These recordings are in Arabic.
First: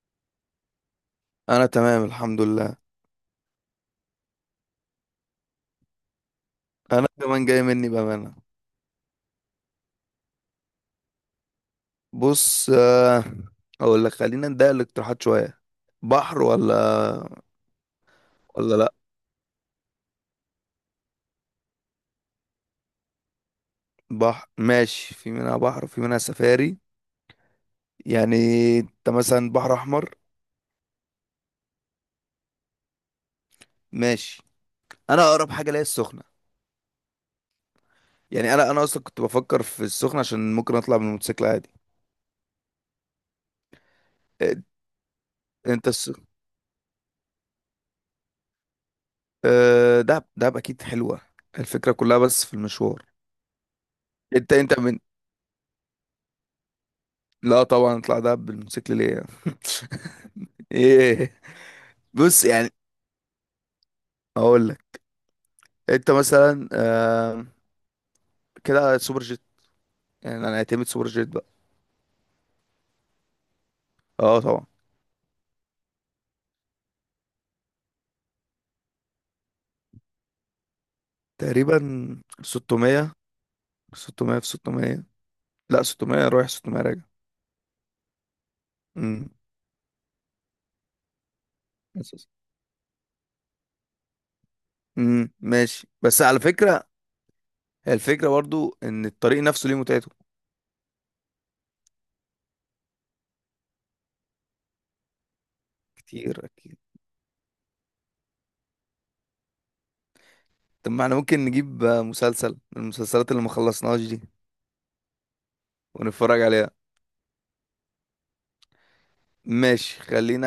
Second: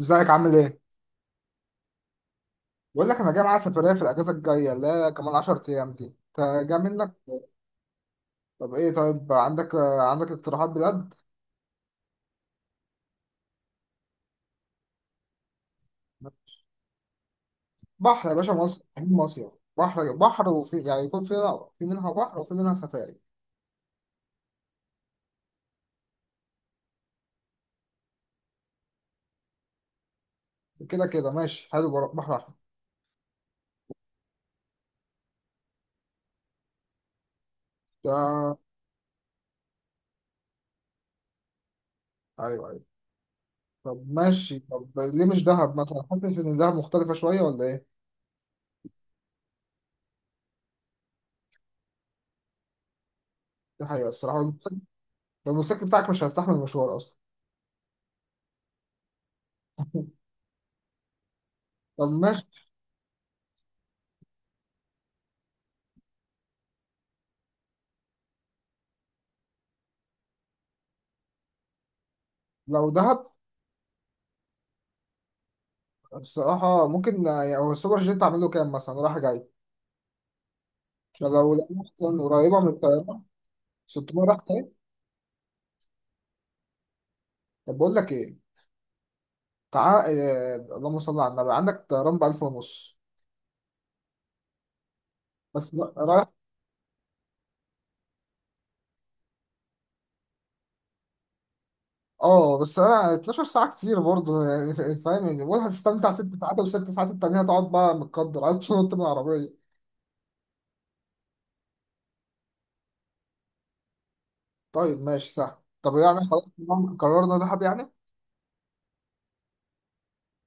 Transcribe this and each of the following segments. ازيك عامل ايه؟ انا تمام الحمد لله. بقول لك انا جاي معايا سفرية في الأجازة الجاية اللي هي كمان 10 أيام دي. انت جاي انا منك؟ كمان جاي مني بامانه. طب ايه، طيب عندك اقتراحات بجد؟ بص، اقول لك خلينا نضيق الاقتراحات شويه. بحر ولا بحر يا باشا ولا مصر، لا؟ عين مصيف. بحر وفي يعني يكون في منها بحر وفي منها سفاري. بحر ماشي، في منها بحر وفي منها سفاري. يعني انت مثلا بحر احمر. كده كده ماشي حلو، بحر أحمر. ماشي، انا اقرب حاجه ليا السخنه. يعني ده انا اصلا كنت بفكر في السخنه عشان ممكن اطلع بالموتوسيكل عادي. أيوه أيوه. طب ماشي، إيه، طب ليه مش دهب انت مثلا؟ الس... حاسس إن دهب مختلفة شوية ولا ايه؟ دهب دهب اكيد حلوه، الفكره كلها بس في المشوار. دي حقيقة الصراحة، انت الموتوسيكل انت من الموتوسيكل بتاعك مش هيستحمل المشوار أصلا. لا طبعا، اطلع دهب بالموتوسيكل ليه يعني؟ ايه، طب بص ماشي، يعني اقول لك، انت مثلا كده سوبر جيت، يعني انا اعتمد سوبر جيت بقى. لو دهب اه طبعا. الصراحة ممكن، يعني هو السوبر جيت أعمل له كام مثلا رايح جاي؟ طب لو تقريبا لقينا مثلا قريبة من 600. الطيارة، 600 600 راح في ايه. 600. لا، 600 رايح 600 راجع. طب بقول لك ايه، امم تعال اللهم صل على النبي، عندك طيران ب أساس. 1000 ونص. بس ماشي، بس رايح. على فكرة هي الفكرة برضو ان الطريق نفسه ليه متعته. اه بس انا 12 ساعة كتير برضه، يعني فاهم يعني، بقول هتستمتع ست كتير ساعات اكيد. والست ساعات التانية هتقعد بقى متقدر، عايز تنط من العربية. طب ما احنا ممكن نجيب مسلسل، من المسلسلات اللي ما خلصناهاش دي طيب ماشي سهل، طب يعني ونتفرج خلاص عليها. تمام، قررنا دهب يعني. ماشي، خلينا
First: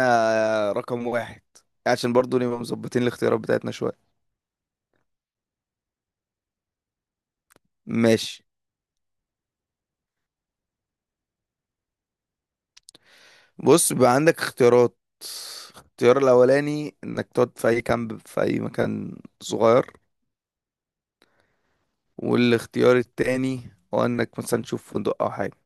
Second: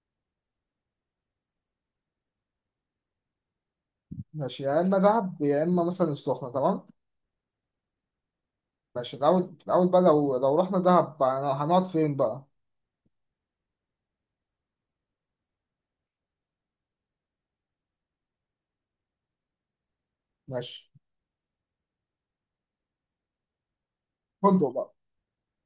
رقم واحد عشان برضو نبقى مظبطين الاختيارات بتاعتنا شوية. ماشي، يا اما دهب يا اما مثلا السخنة، تمام. ماشي. ماشي الاول بقى، لو رحنا دهب بقى هنقعد فين بقى؟ بص بقى عندك اختيارات، الاختيار الأولاني إنك تقعد في أي كامب في أي مكان صغير، ماشي، والاختيار التاني هو إنك مثلا فندق بقى. تشوف فندق أو حاجة.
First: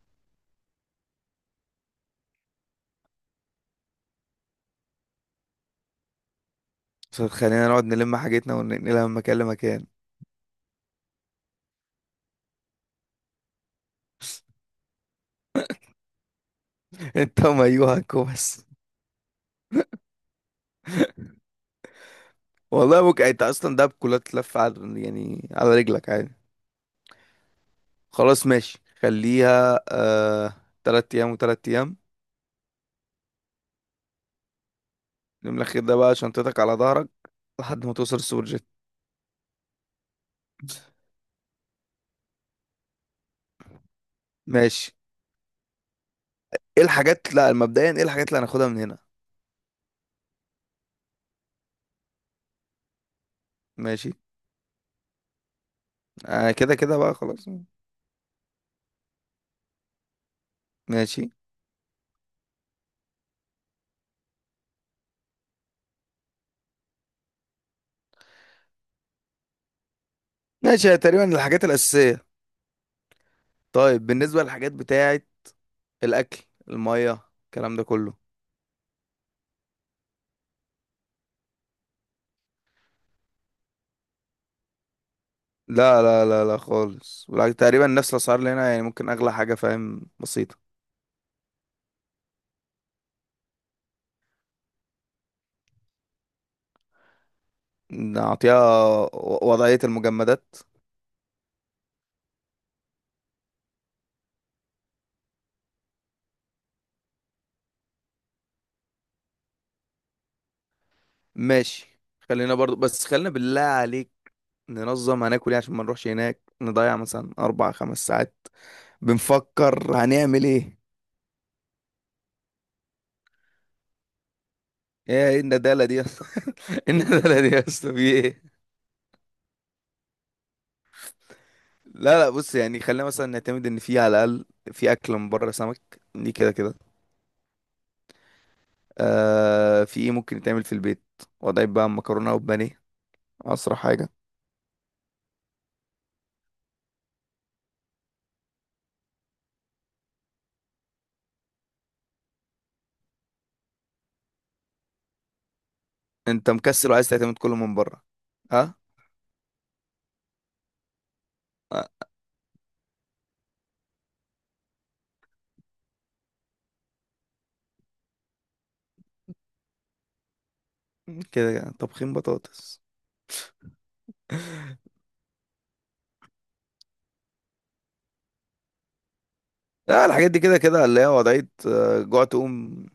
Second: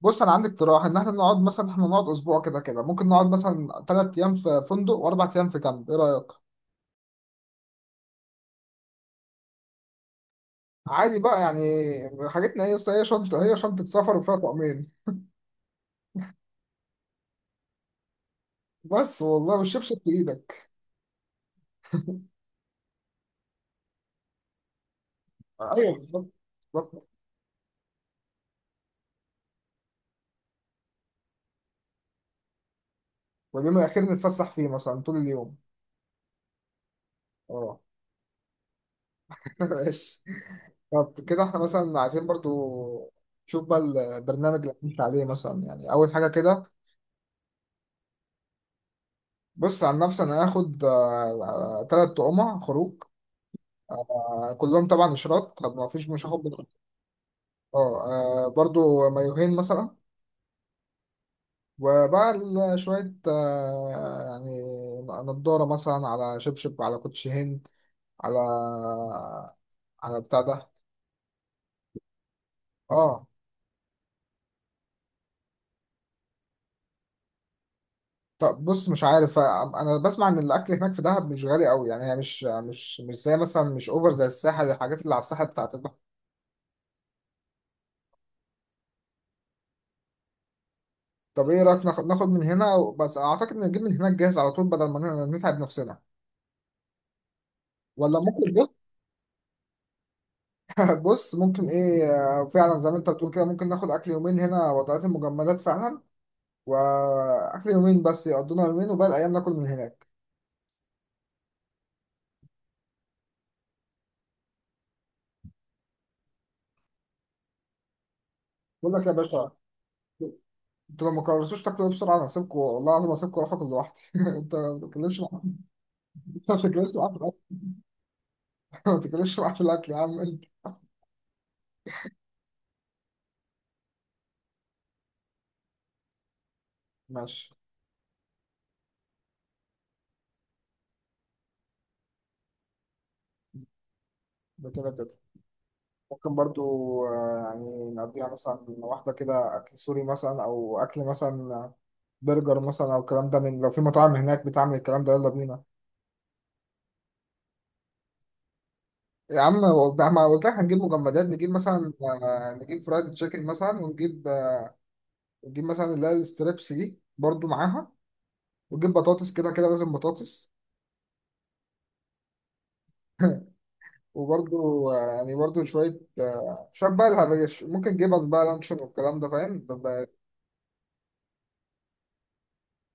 بص انا عندي اقتراح ان احنا نقعد مثلا، احنا نقعد اسبوع، كده كده ممكن نقعد مثلا 3 ايام في فندق و4 ايام في كامب، ايه رايك؟ بس خلينا نقعد نلم حاجتنا وننقلها من مكان لمكان. عادي بقى يعني. حاجتنا هي شنطه سفر وفيها طقمين. انت ومايوهك وبس. بس والله، والشبشب في ايدك. والله ممكن انت اصلا ده بكلها تلف على، يعني على ايوه رجلك بالظبط، عادي. بالظبط. خلاص ماشي، خليها 3 ايام وتلات ايام. واليوم الاخير نتفسح فيه مثلا طول اليوم. اليوم الأخير ده بقى شنطتك على ظهرك اه. لحد ما توصل السوبر جيت. ماشي. طب كده احنا مثلا عايزين برضو، شوف بقى البرنامج اللي ماشي. هنمشي عليه مثلا، يعني اول حاجه كده. ايه الحاجات، لا مبدئيا ايه الحاجات اللي هناخدها من هنا؟ بص عن نفسي انا هاخد 3 تقمع خروج، ماشي. كلهم طبعا اشراط، طب ما فيش، مش هاخد كده كده بقى خلاص. اه. برضو مايوهين مثلا. ماشي وبقى شوية، يعني نضارة مثلا، على شبشب، على كوتش هند، على، على بتاع ده. ماشي، هي تقريبا الحاجات الأساسية. اه. طيب بالنسبة للحاجات بتاعة الأكل، المية، الكلام ده كله. طب بص مش عارف، انا بسمع ان الاكل هناك في دهب مش غالي قوي، يعني هي مش زي مثلا، مش اوفر زي الساحل، الحاجات اللي على الساحل بتاعت البحر. لا لا لا لا خالص، ولا تقريبا نفس الأسعار اللي هنا، يعني ممكن أغلى حاجة، فاهم، بسيطة. طب ايه رايك، ناخد من هنا، بس اعتقد نجيب من هناك جاهز على طول بدل ما نتعب نفسنا. ولا ممكن؟ نعطيها. وضعية المجمدات. بص ممكن ايه. فعلا زي ما انت بتقول كده، ممكن ناخد اكل يومين هنا، وضعات المجمدات فعلا، واكل يومين بس يقضونا يومين، وباقي الايام ناكل من هناك. ماشي خلينا برضو، بس خلينا بالله عليك ننظم هناكل ايه عشان ما نروحش هناك نضيع مثلا 4-5 ساعات بقول لك يا باشا، بنفكر هنعمل ايه. انتوا لو ما قررتوش تاكلوا إيه بسرعه، انا هسيبكم، والله العظيم هسيبكم اروح اكل لوحدي. انت ما تتكلمش إيه معايا. الندالة دي يا اسطى! ما إيه تتكلمش معايا في الاكل. الندالة دي يا اسطى، في ايه؟ ما تتكلمش معايا في الاكل يا عم انت. لا لا، بص يعني خلينا مثلا نعتمد ان في على الاقل في اكل من بره، سمك دي كده كده. ماشي، في ايه ممكن يتعمل في البيت، وضعي بقى مكرونه وبانيه، اسرع حاجه. ده كده كده ممكن برضو. يعني نقضيها مثلا واحده كده اكل سوري مثلا، او اكل مثلا، برجر مثلا، او الكلام ده، من لو في مطاعم هناك بتعمل الكلام ده يلا بينا. انت مكسل وعايز تعتمد كله من بره؟ ها؟ يا عم ده ما قلت لك هنجيب مجمدات، نجيب آه؟ مثلا، نجيب فرايد تشيكن مثلا، ونجيب ونجيب مثلا اللي هي الستريبس دي برضو معاها، ونجيب بطاطس، كده كده لازم بطاطس. كده كده. طبخين بطاطس. وبرضو، يعني برضو شوية، شوية بقى الهريش، ممكن جبن بقى لانشون والكلام ده، فاهم لا الحاجات دي كده كده، اللي هي وضعية جوع تقوم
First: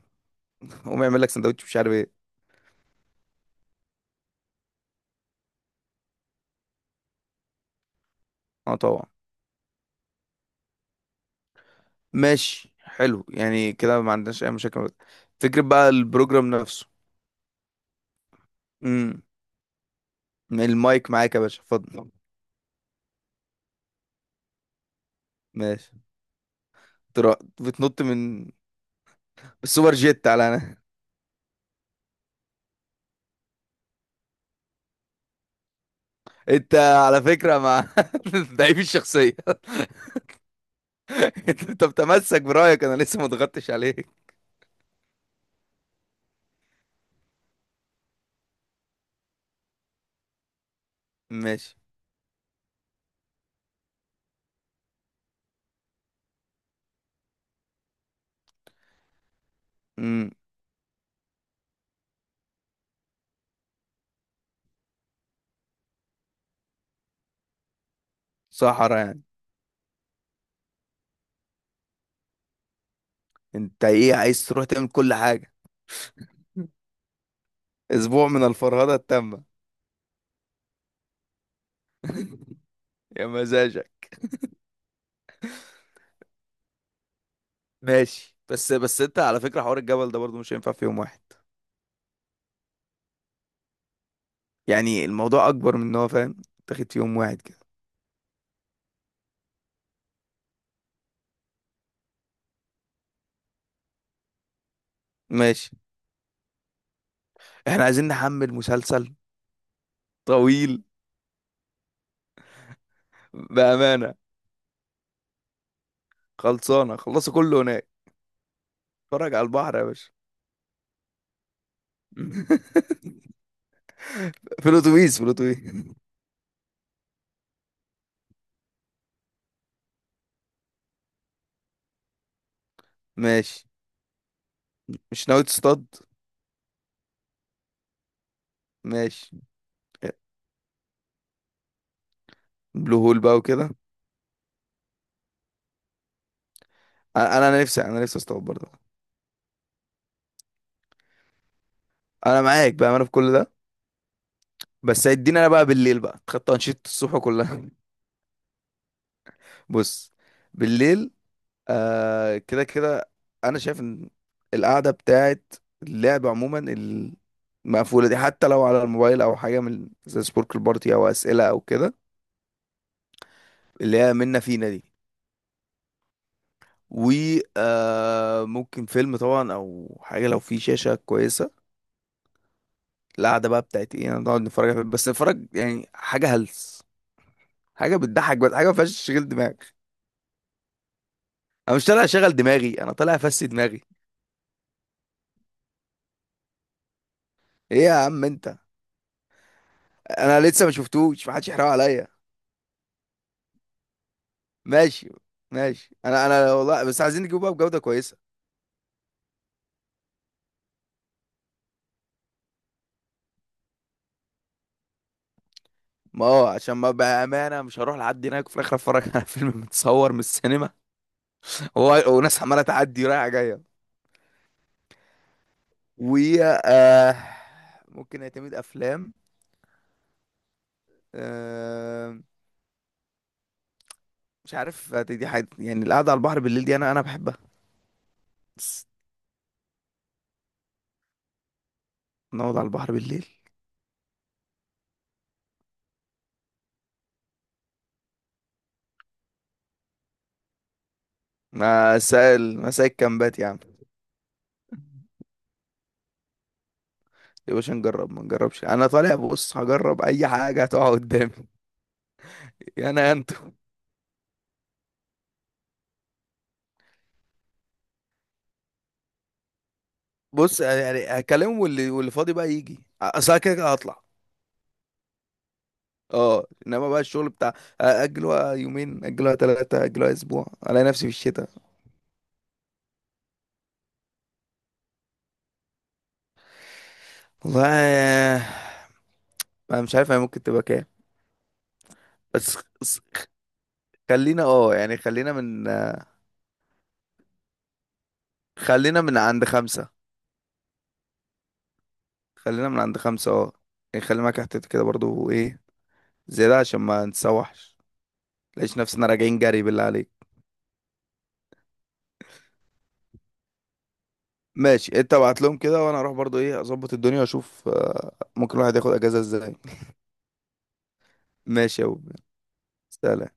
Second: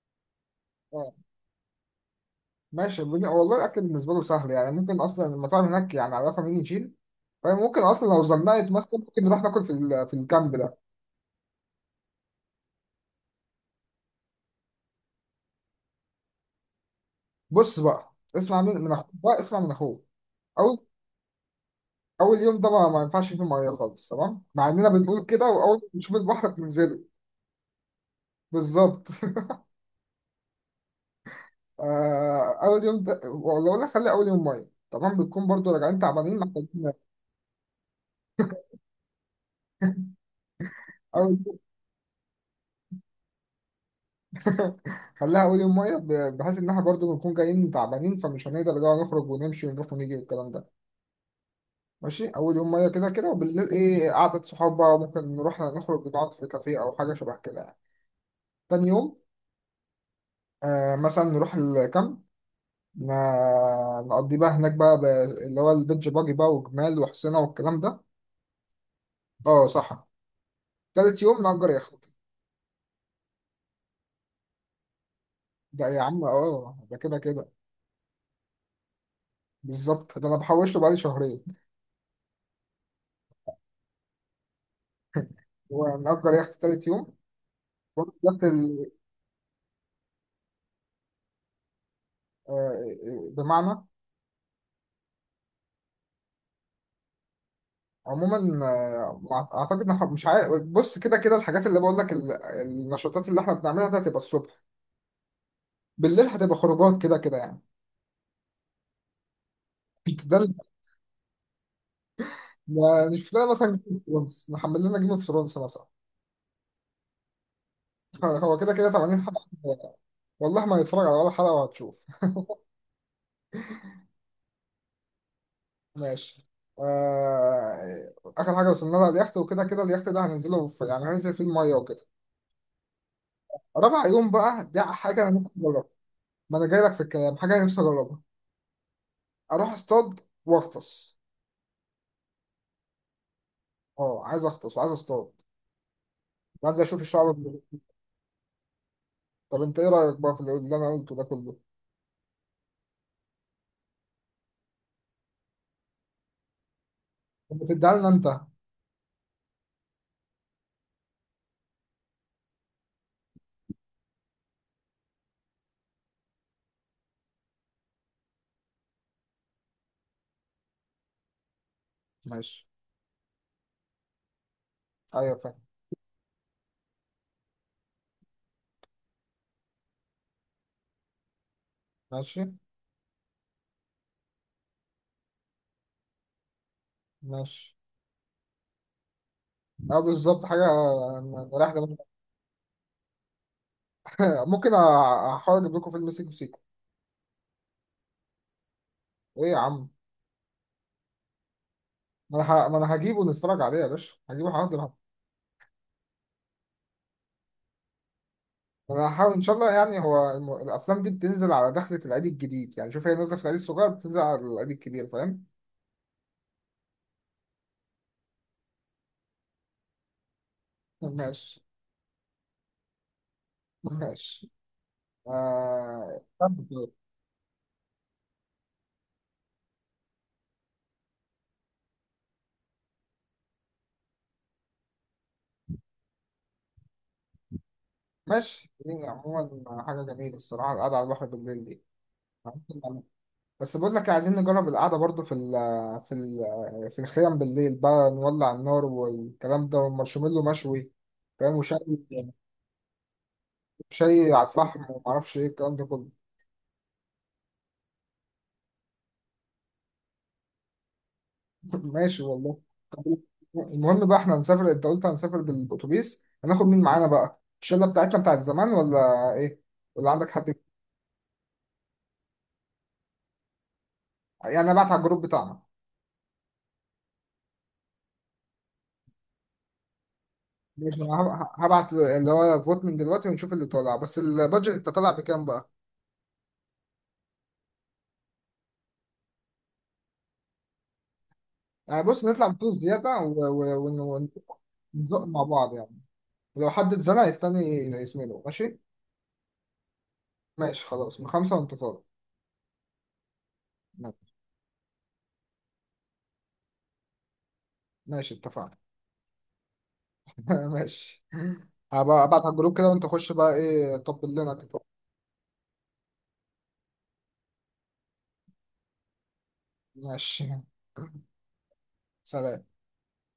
قوم آه، اعمل لك سندوتش مش عارف ايه. ماشي والله الأكل بالنسبة له سهل، يعني ممكن أصلا المطاعم هناك يعني عارفة مين يشيل. فاهم ممكن أصلا لو زنقت اه مثلا، طبعا. ممكن نروح ناكل في في الكامب ده. ماشي حلو، يعني كده ما عندناش اي مشاكل. فكرة بقى البروجرام نفسه. بص بقى اسمع من أخوك امم بقى، اسمع من أخوك. المايك معاك يا باشا، اتفضل. اول يوم ده ما ينفعش فيه ميه خالص، تمام، مع اننا بنقول كده، واول ما ماشي. نشوف البحر بننزله. بتنط من بالظبط. السوبر جيت على انا. اول يوم ده ولا، خلي اول يوم ميه، تمام، بتكون برضو راجعين تعبانين انت محتاجين. على فكرة مع ضعيف الشخصية. أول. انت بتمسك برأيك، انا لسه ما ضغطتش عليك. خليها أول يوم مية بحيث إن إحنا برضه بنكون جايين تعبانين، فمش هنقدر اللي هو نخرج ونمشي ونروح ونيجي والكلام ده. ماشي. ماشي، أول يوم مية كده كده، وبالليل إيه، قعدة صحاب بقى، وممكن نروح نخرج نقعد في كافيه أو حاجة شبه كده يعني. تاني يوم امم آه مثلا نروح الكامب، ما نقضي بقى هناك بقى اللي هو البيتش باجي بقى، وجمال وحسينة والكلام ده. صحرا يعني. اه صح. تالت يوم نأجر يخت، انت ايه، عايز تروح تعمل كل حاجة؟ ده يا عم اه ده كده كده. اسبوع من الفرهدة التامة. بالظبط، ده انا بحوشته بقالي شهرين. يا مزاجك. ونأجر يخت تالت يوم، ماشي، ونأجر بس بس انت على فكرة حوار الجبل ده برضو مش هينفع في يوم واحد. بمعنى، يعني الموضوع اكبر من ان هو، فاهم، تاخد في يوم واحد كده. عموما، اعتقد إن إحنا، مش عارف، بص كده كده الحاجات اللي بقول لك النشاطات اللي احنا بنعملها ده هتبقى الصبح، ماشي بالليل هتبقى خروجات كده كده يعني. احنا عايزين نحمل مسلسل ده اللي- طويل. يعني نشوف لنا مثلا جيم اوف بامانه ثرونز نحمل لنا جيم اوف ثرونز مثلا. خلصانه، خلصوا كله هناك. هو كده كده 80 اتفرج حلقة. على البحر يا باشا. والله ما هيتفرج على ولا حلقة وهتشوف. في الاتوبيس، في الاتوبيس. ماشي. آخر حاجة وصلنا لها اليخت، وكده كده اليخت ده هننزله يعني هننزل فيه المية وكده. ماشي. رابع يوم بقى ده حاجة مش أنا ناوي نفسي أجربها، تصطاد؟ ما أنا جاي لك في الكلام، حاجة أنا نفسي أجربها. ماشي، أروح أصطاد وأغطس. بلو هول بقى وكده. أه عايز أغطس وعايز أصطاد، وعايز أشوف الشعب انا المرجانية. انا نفسي، انا نفسي اصطاد برضه. طب أنت إيه رأيك بقى في اللي أنا قلته ده كله؟ انا معاك بامانه في كل ده، بس هيدينا انا بقى بالليل بقى، خدت انشطه الصبح طب كلها. بتديها لنا أنت. بص، بالليل كده كده انا شايف ان القعده بتاعت اللعب عموما المقفوله دي، حتى لو على الموبايل او حاجه من زي سبوركل بارتي او اسئله او كده، ماشي، اللي هي منا فينا دي. أيوه فاهم. و ممكن فيلم طبعا، او حاجه لو في شاشه كويسه. ماشي القعده بقى بتاعت ايه، نقعد نتفرج على فيلم، بس نتفرج يعني حاجه هلس، ماشي. حاجه بتضحك، بس حاجه ما فيهاش تشغيل دماغ. أه بالظبط حاجة رايح انا مش ده. طالع اشغل دماغي، انا طالع افسي دماغي. ممكن احاول اجيب لكم فيلم سيكو سيكو. ايه يا عم انت، ايه يا عم، انا لسه ما شفتوش، ما حدش يحرق عليا. ما انا هجيبه نتفرج عليه يا باشا، هجيبه هحضر. ماشي. ماشي، انا والله بس عايزين نجيبه بقى بجودة كويسة. انا هحاول ان شاء الله، يعني هو الافلام دي بتنزل على دخلة العيد الجديد، يعني شوف هي نازله في العيد الصغير، بتنزل على العيد الكبير، فاهم. ما هو عشان، ما بأمانة مش هروح لحد هناك وفي الآخر أتفرج على فيلم متصور من السينما ماشي. وناس عمالة تعدي رايحة جاية. ماشي. و آه... آه، ممكن اعتمد أفلام، آه، مش عارف دي حاجة، يعني القعدة على البحر بالليل دي أنا بحبها. ماشي، بس دي عموما حاجه جميله الصراحه القعده على البحر بالليل دي، نقعد على ممكن البحر نعملها. بالليل. بس بقول لك إيه، عايزين نجرب القعده برضو في الخيام بالليل بقى، نولع النار والكلام ده، والمارشميلو مشوي، فاهم، وشاي، مسائل مسائل كامبات يا عم. شيء على الفحم، ومعرفش ايه الكلام ده كله. يا باشا نجرب ما نجربش، أنا طالع بص هجرب أي حاجة هتقع قدامي. ماشي والله. طب أنا، المهم بقى احنا هنسافر، انت قلت هنسافر بالاتوبيس، هناخد مين معانا بقى، الشله بتاعتنا بتاعت زمان ولا ايه، ولا عندك حد؟ بص يعني هكلمه، واللي فاضي بقى يجي، اصل أنا كده كده هطلع. يعني انا بعت على الجروب بتاعنا. اه انما بقى الشغل بتاع، اجلوها يومين، اجلوها ثلاثة، اجلوها اسبوع، الاقي ماشي نفسي في انا الشتاء. هبعت اللي هو فوت من دلوقتي ونشوف اللي طالع، بس البادجت انت طالع بكام بقى؟ والله انا مش عارف هي ممكن تبقى كام. يعني بص نطلع بس بفلوس بس زياده خلينا، اه يعني ونزق خلينا مع من، بعض يعني، لو حد اتزنق التاني يسمله ماشي. خلينا من عند خمسة. ماشي، خلاص من خمسه وانت طالع. خلينا من عند خمسة اه. يعني خلي ماشي، معاك احتياطي كده برضو، ايه، زيادة عشان ما نتسوحش. ماشي، اتفقنا. ليش نفسنا راجعين جري بالله عليك. ماشي، هبقى ابعت على الجروب كده، وانت خش بقى ايه طبل لنا كده. ماشي، انت ابعت لهم كده وانا اروح برضو ايه، اظبط الدنيا واشوف ممكن الواحد ياخد اجازة ازاي. ماشي، ماشي يا أبو. سلام. سلام.